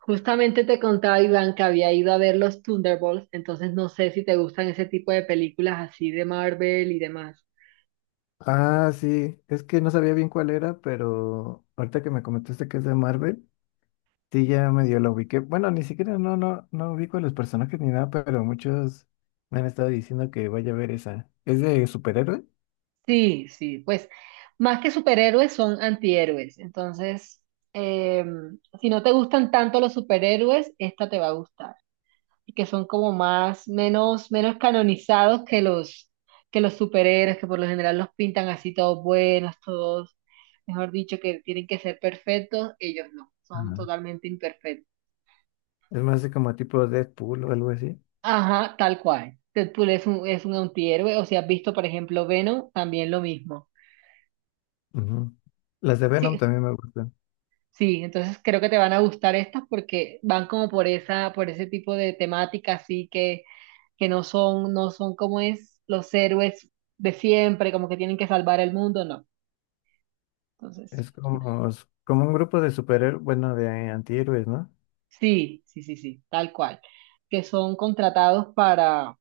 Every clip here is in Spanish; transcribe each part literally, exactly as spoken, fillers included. Justamente te contaba Iván que había ido a ver los Thunderbolts, entonces no sé si te gustan ese tipo de películas así de Marvel y demás. Ah, sí, es que no sabía bien cuál era, pero ahorita que me comentaste que es de Marvel, sí ya medio la ubiqué. Bueno, ni siquiera no, no, no ubico a los personajes ni nada, pero muchos me han estado diciendo que vaya a ver esa. ¿Es de superhéroe? Sí, sí, pues más que superhéroes son antihéroes, entonces eh, si no te gustan tanto los superhéroes, esta te va a gustar, y que son como más, menos, menos canonizados que los, que los superhéroes, que por lo general los pintan así todos buenos, todos, mejor dicho, que tienen que ser perfectos, ellos no, son Ajá. totalmente imperfectos. Es más de como tipo Deadpool o algo así. Ajá, tal cual. Deadpool es un, es un antihéroe, o si has visto, por ejemplo, Venom, también lo mismo. Ujú. Las de Venom Sí, también me gustan. sí, entonces creo que te van a gustar estas porque van como por esa, por ese tipo de temática, así que, que no son, no son como es los héroes de siempre, como que tienen que salvar el mundo, no. Entonces, Es como, como un grupo de superhéroes, bueno, de antihéroes, ¿no? sí, sí, sí, sí, tal cual. Que son contratados para.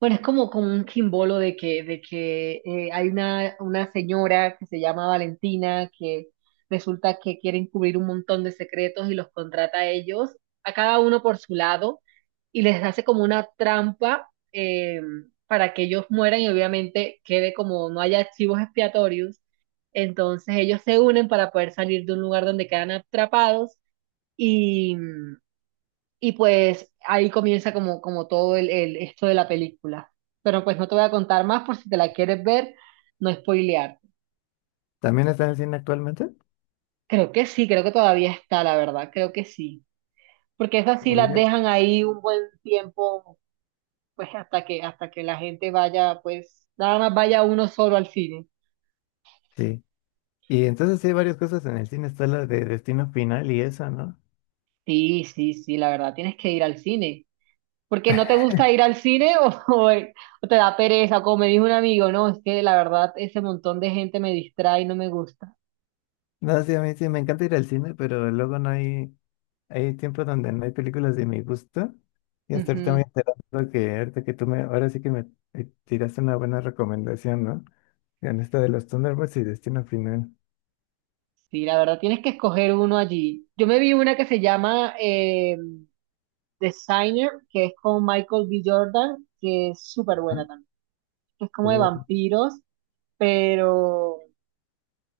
Bueno, es como, como un quimbolo de que, de que eh, hay una, una señora que se llama Valentina que resulta que quiere encubrir un montón de secretos y los contrata a ellos, a cada uno por su lado, y les hace como una trampa eh, para que ellos mueran y obviamente quede como no haya archivos expiatorios. Entonces ellos se unen para poder salir de un lugar donde quedan atrapados y, y pues ahí comienza como, como todo el, el- esto de la película. Pero pues no te voy a contar más por si te la quieres ver, no spoilear. ¿También está en el cine actualmente? Creo que sí, creo que todavía está, la verdad, creo que sí. Porque esas sí las Oye. dejan ahí un buen tiempo, pues hasta que, hasta que la gente vaya, pues nada más vaya uno solo al cine. Sí. Y entonces sí hay varias cosas en el cine. Está la de Destino Final y esa, ¿no? Sí, sí, sí, la verdad, tienes que ir al cine. Porque no te gusta ir al cine o, o, o te da pereza, como me dijo un amigo, no, es que la verdad ese montón de gente me distrae y no me gusta. No, sí, a mí sí me encanta ir al cine, pero luego no hay, hay tiempo donde no hay películas de mi gusto. Y hasta ahorita me Ujú. he enterado que ahorita que tú me, ahora sí que me eh, tiraste una buena recomendación, ¿no? En esta de los Thunderbolts y Destino Final. Sí, la verdad tienes que escoger uno allí. Yo me vi una que se llama eh, Designer, que es con Michael B. Jordan, que es súper Ajá. buena también. Es como de Oh, vampiros, pero,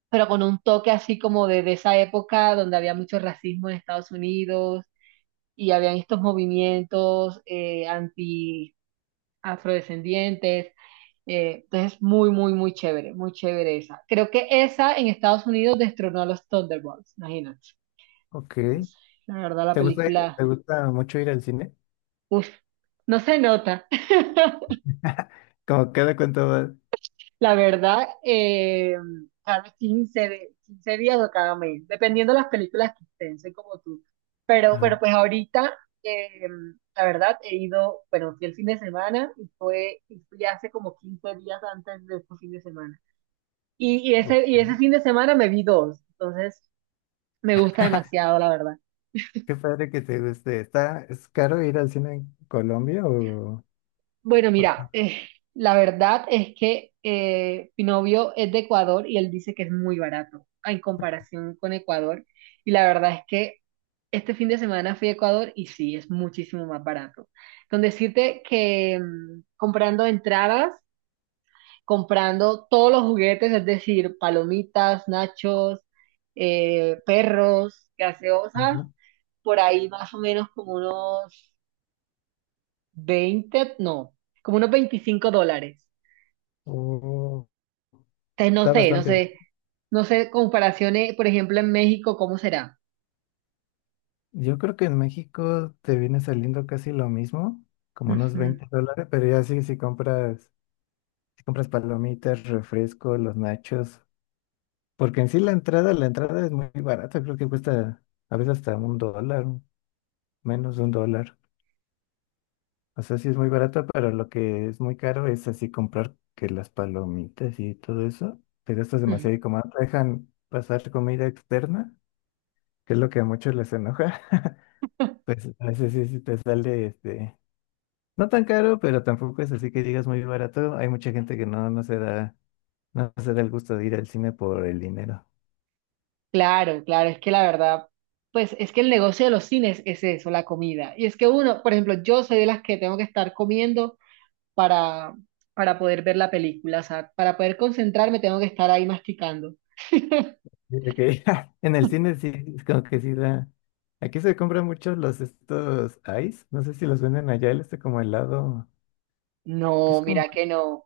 pero con un toque así como de, de esa época donde había mucho racismo en Estados Unidos y habían estos movimientos eh, anti-afrodescendientes. Eh, entonces, muy, muy, muy chévere, muy chévere esa. Creo que esa en Estados Unidos destronó a los Thunderbolts, imagínate. ok. Entonces, la verdad, la ¿Te gusta, ir- película, te gusta mucho ir al cine? uf, no se nota. Como cada cuánto vas. La verdad, eh, cada quince de- quince días o cada mes, dependiendo de las películas que estén, soy como tú. Pero, pero Ajá. pues ahorita, eh, la verdad, he ido, bueno, fui el fin de semana y fue, y fui hace como quince días antes de este fin de semana. Y, y ese, y ese Ok. fin de semana me vi dos, entonces me gusta demasiado, la verdad. Qué padre que te guste. ¿Está, es caro ir al cine en Colombia o...? Bueno, mira, eh, la verdad es que eh, mi novio es de Ecuador y él dice que es muy barato en comparación con Ecuador. Y la verdad es que este fin de semana fui a Ecuador y sí, es muchísimo más barato. Con decirte que mm, comprando entradas, comprando todos los juguetes, es decir, palomitas, nachos, eh, perros, gaseosas, Ajá. por ahí más o menos como unos veinte no, como unos veinticinco dólares. Oh, Te- No está sé, no bastante. sé, no sé comparaciones, por ejemplo, en México, ¿cómo será? Yo creo que en México te viene saliendo casi lo mismo, como unos Ujú, veinte dólares, pero ya sí, si compras, si compras palomitas, refresco, los nachos, porque en sí la entrada, la entrada es muy barata, creo que cuesta a veces hasta un dólar, menos de un dólar. O sea, sí es muy barata, pero lo que es muy caro es así comprar que las palomitas y todo eso, te gastas ujú. demasiado y como no te dejan pasar comida externa, que es lo que a muchos les enoja, pues a veces sí, sí te sale este. No tan caro, pero tampoco es así que digas muy barato. Hay mucha gente que no, no se da, no se da el gusto de ir al cine por el dinero. Claro, claro, es que la verdad, pues es que el negocio de los cines es eso, la comida. Y es que uno, por ejemplo, yo soy de las que tengo que estar comiendo para, para poder ver la película, o sea, para poder concentrarme tengo que estar ahí masticando. Yo que en el cine sí, es como que sí da. Aquí se compran mucho los estos ice. No sé si los venden allá, el este como helado. Que No, es como. mira que no.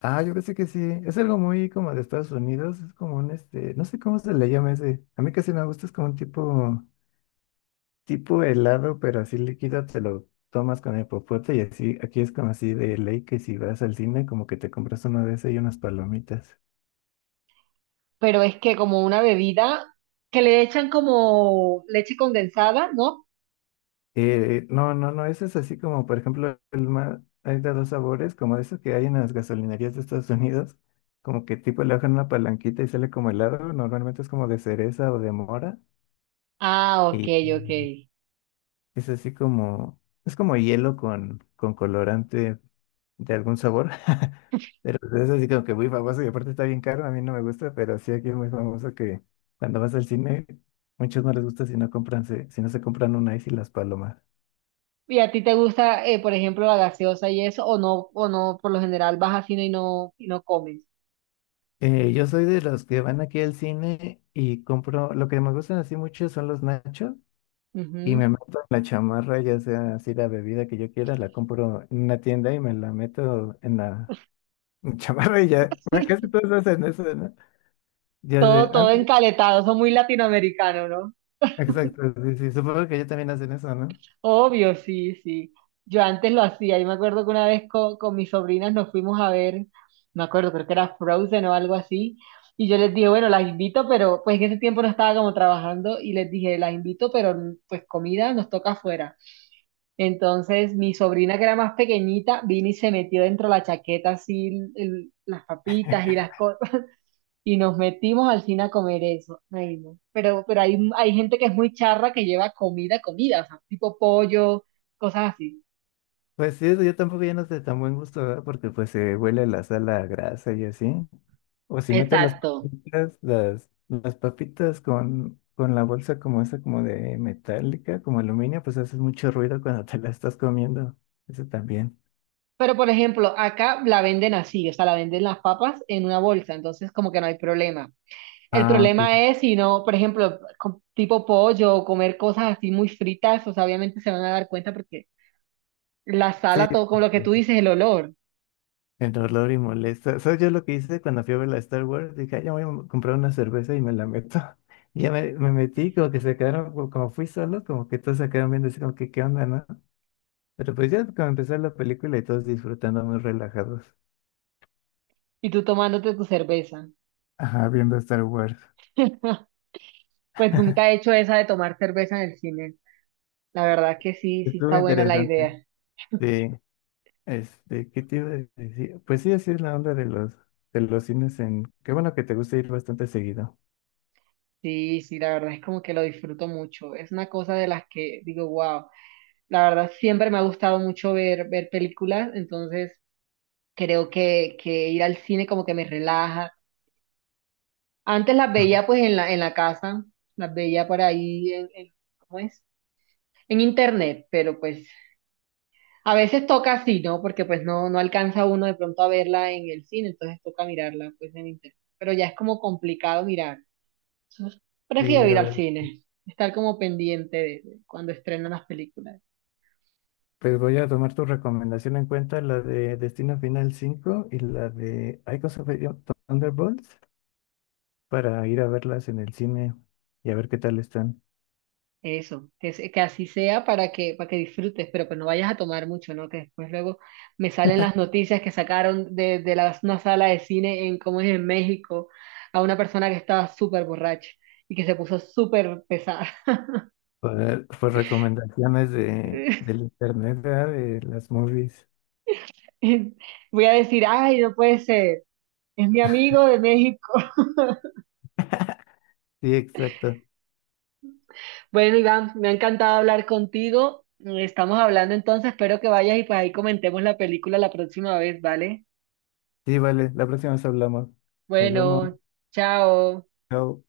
Ah, yo pensé que sí. Es algo muy como de Estados Unidos. Es como un este. No sé cómo se le llama ese. A mí casi no me gusta, es como un tipo. tipo helado, pero así líquido, te lo tomas con el popote y así, aquí es como así de ley que si vas al cine, como que te compras uno de ese y unas palomitas. Pero es que como una bebida que le echan como leche condensada, ¿no? Eh, eh, no, no, no, ese es así como, por ejemplo, el más, hay de dos sabores, como eso que hay en las gasolinerías de Estados Unidos, como que tipo le bajan una palanquita y sale como helado, normalmente es como de cereza o de mora, Ah, ok, y ok. es así como, es como hielo con, con colorante de algún sabor. Pero es así como que muy famoso y aparte está bien caro, a mí no me gusta, pero sí aquí es muy famoso que cuando vas al cine, muchos no les gusta si no compran, se- si no se compran un ice y las palomas. ¿Y a ti te gusta, eh, por ejemplo, la gaseosa y eso, o no, o no, por lo general vas a cine y no, y no comes? Eh, yo soy de los que van aquí al cine y compro, lo que me gustan así mucho son los nachos y me Ujú. meto en la chamarra, ya sea así la bebida que yo quiera, la compro en una tienda y me la meto en la chamarra y ya, bueno, casi todos hacen eso, ¿no? Ya de, Todo, todo antes, encaletado, son muy latinoamericanos, ¿no? exacto, sí, sí, supongo que ya también hacen eso, ¿no? Obvio, sí, sí. Yo antes lo hacía, yo me acuerdo que una vez co- con, mis sobrinas nos fuimos a ver, me acuerdo, creo que era Frozen o algo así, y yo les dije, bueno, las invito, pero pues en ese tiempo no estaba como trabajando, y les dije, las invito, pero pues comida nos toca afuera. Entonces, mi sobrina que era más pequeñita vino y se metió dentro de la chaqueta así el- el- las papitas y las cosas y nos metimos al cine a comer eso. Ay, no. Pero, pero hay, hay gente que es muy charra que lleva comida, comida, o sea, tipo pollo, cosas así. Pues sí, eso yo tampoco ya no sé tan buen gusto, ¿verdad? Porque pues se huele la sal a grasa y así. O si metes las Exacto. papitas, las, las papitas con, con la bolsa como esa, como de metálica, como aluminio, pues haces mucho ruido cuando te la estás comiendo. Eso también. Pero por ejemplo, acá la venden así, o sea, la venden las papas en una bolsa, entonces como que no hay problema. El Ah, ok. problema es si no, por ejemplo, co- tipo pollo o comer cosas así muy fritas, o sea, obviamente se van a dar cuenta porque la Sí. sala, todo con lo que tú Sí, dices, el olor, el olor y molesta. ¿Sabes yo lo que hice cuando fui a ver la Star Wars? Dije, "Ay, ya voy a comprar una cerveza y me la meto." Y ya me, me metí, como que se quedaron, como como fui solo, como que todos se quedaron viendo así como que, ¿qué onda, no? Pero pues ya como empezó la película y todos disfrutando muy relajados. y tú tomándote tu cerveza. Ajá, viendo Star Wars. Pues nunca he hecho esa de tomar cerveza en el cine. La verdad que sí, sí Estuvo está buena la interesante. idea. Sí, este, ¿qué te iba a decir? Pues sí, así es la onda de los, de los cines en... Qué bueno que te gusta ir bastante seguido. Sí, sí, la verdad es como que lo disfruto mucho. Es una cosa de las que digo, wow. La verdad siempre me ha gustado mucho ver, ver películas, entonces creo que, que ir al cine como que me relaja. Antes las veía pues en la, en la casa, las veía por ahí en, en- ¿cómo es? En internet, pero pues a veces toca así, ¿no? Porque pues no, no alcanza uno de pronto a verla en el cine, entonces toca mirarla pues en internet. Pero ya es como complicado mirar. Entonces, Sí, prefiero a ir al ver, cine, estar como pendiente de, de cuando estrenan las películas. pues voy a tomar tu recomendación en cuenta, la de Destino Final cinco y la de Icons of Thunderbolts, para ir a verlas en el cine y a ver qué tal están. Eso, que, se- que así sea para que, para que disfrutes, pero pues no vayas a tomar mucho, ¿no? Que después luego me salen las noticias que sacaron de, de la- una sala de cine en, ¿cómo es? En México, a una persona que estaba súper borracha y que se puso súper pesada. Por, por recomendaciones de, del internet, ¿verdad? De las movies. Voy a decir, ay, no puede ser, es mi amigo de México. Sí, exacto. Bueno, Iván, me ha encantado hablar contigo. Estamos hablando entonces, espero que vayas y pues ahí comentemos la película la próxima vez, ¿vale? Sí, vale, la próxima vez hablamos. Nos vemos. Bueno, chao. Chao.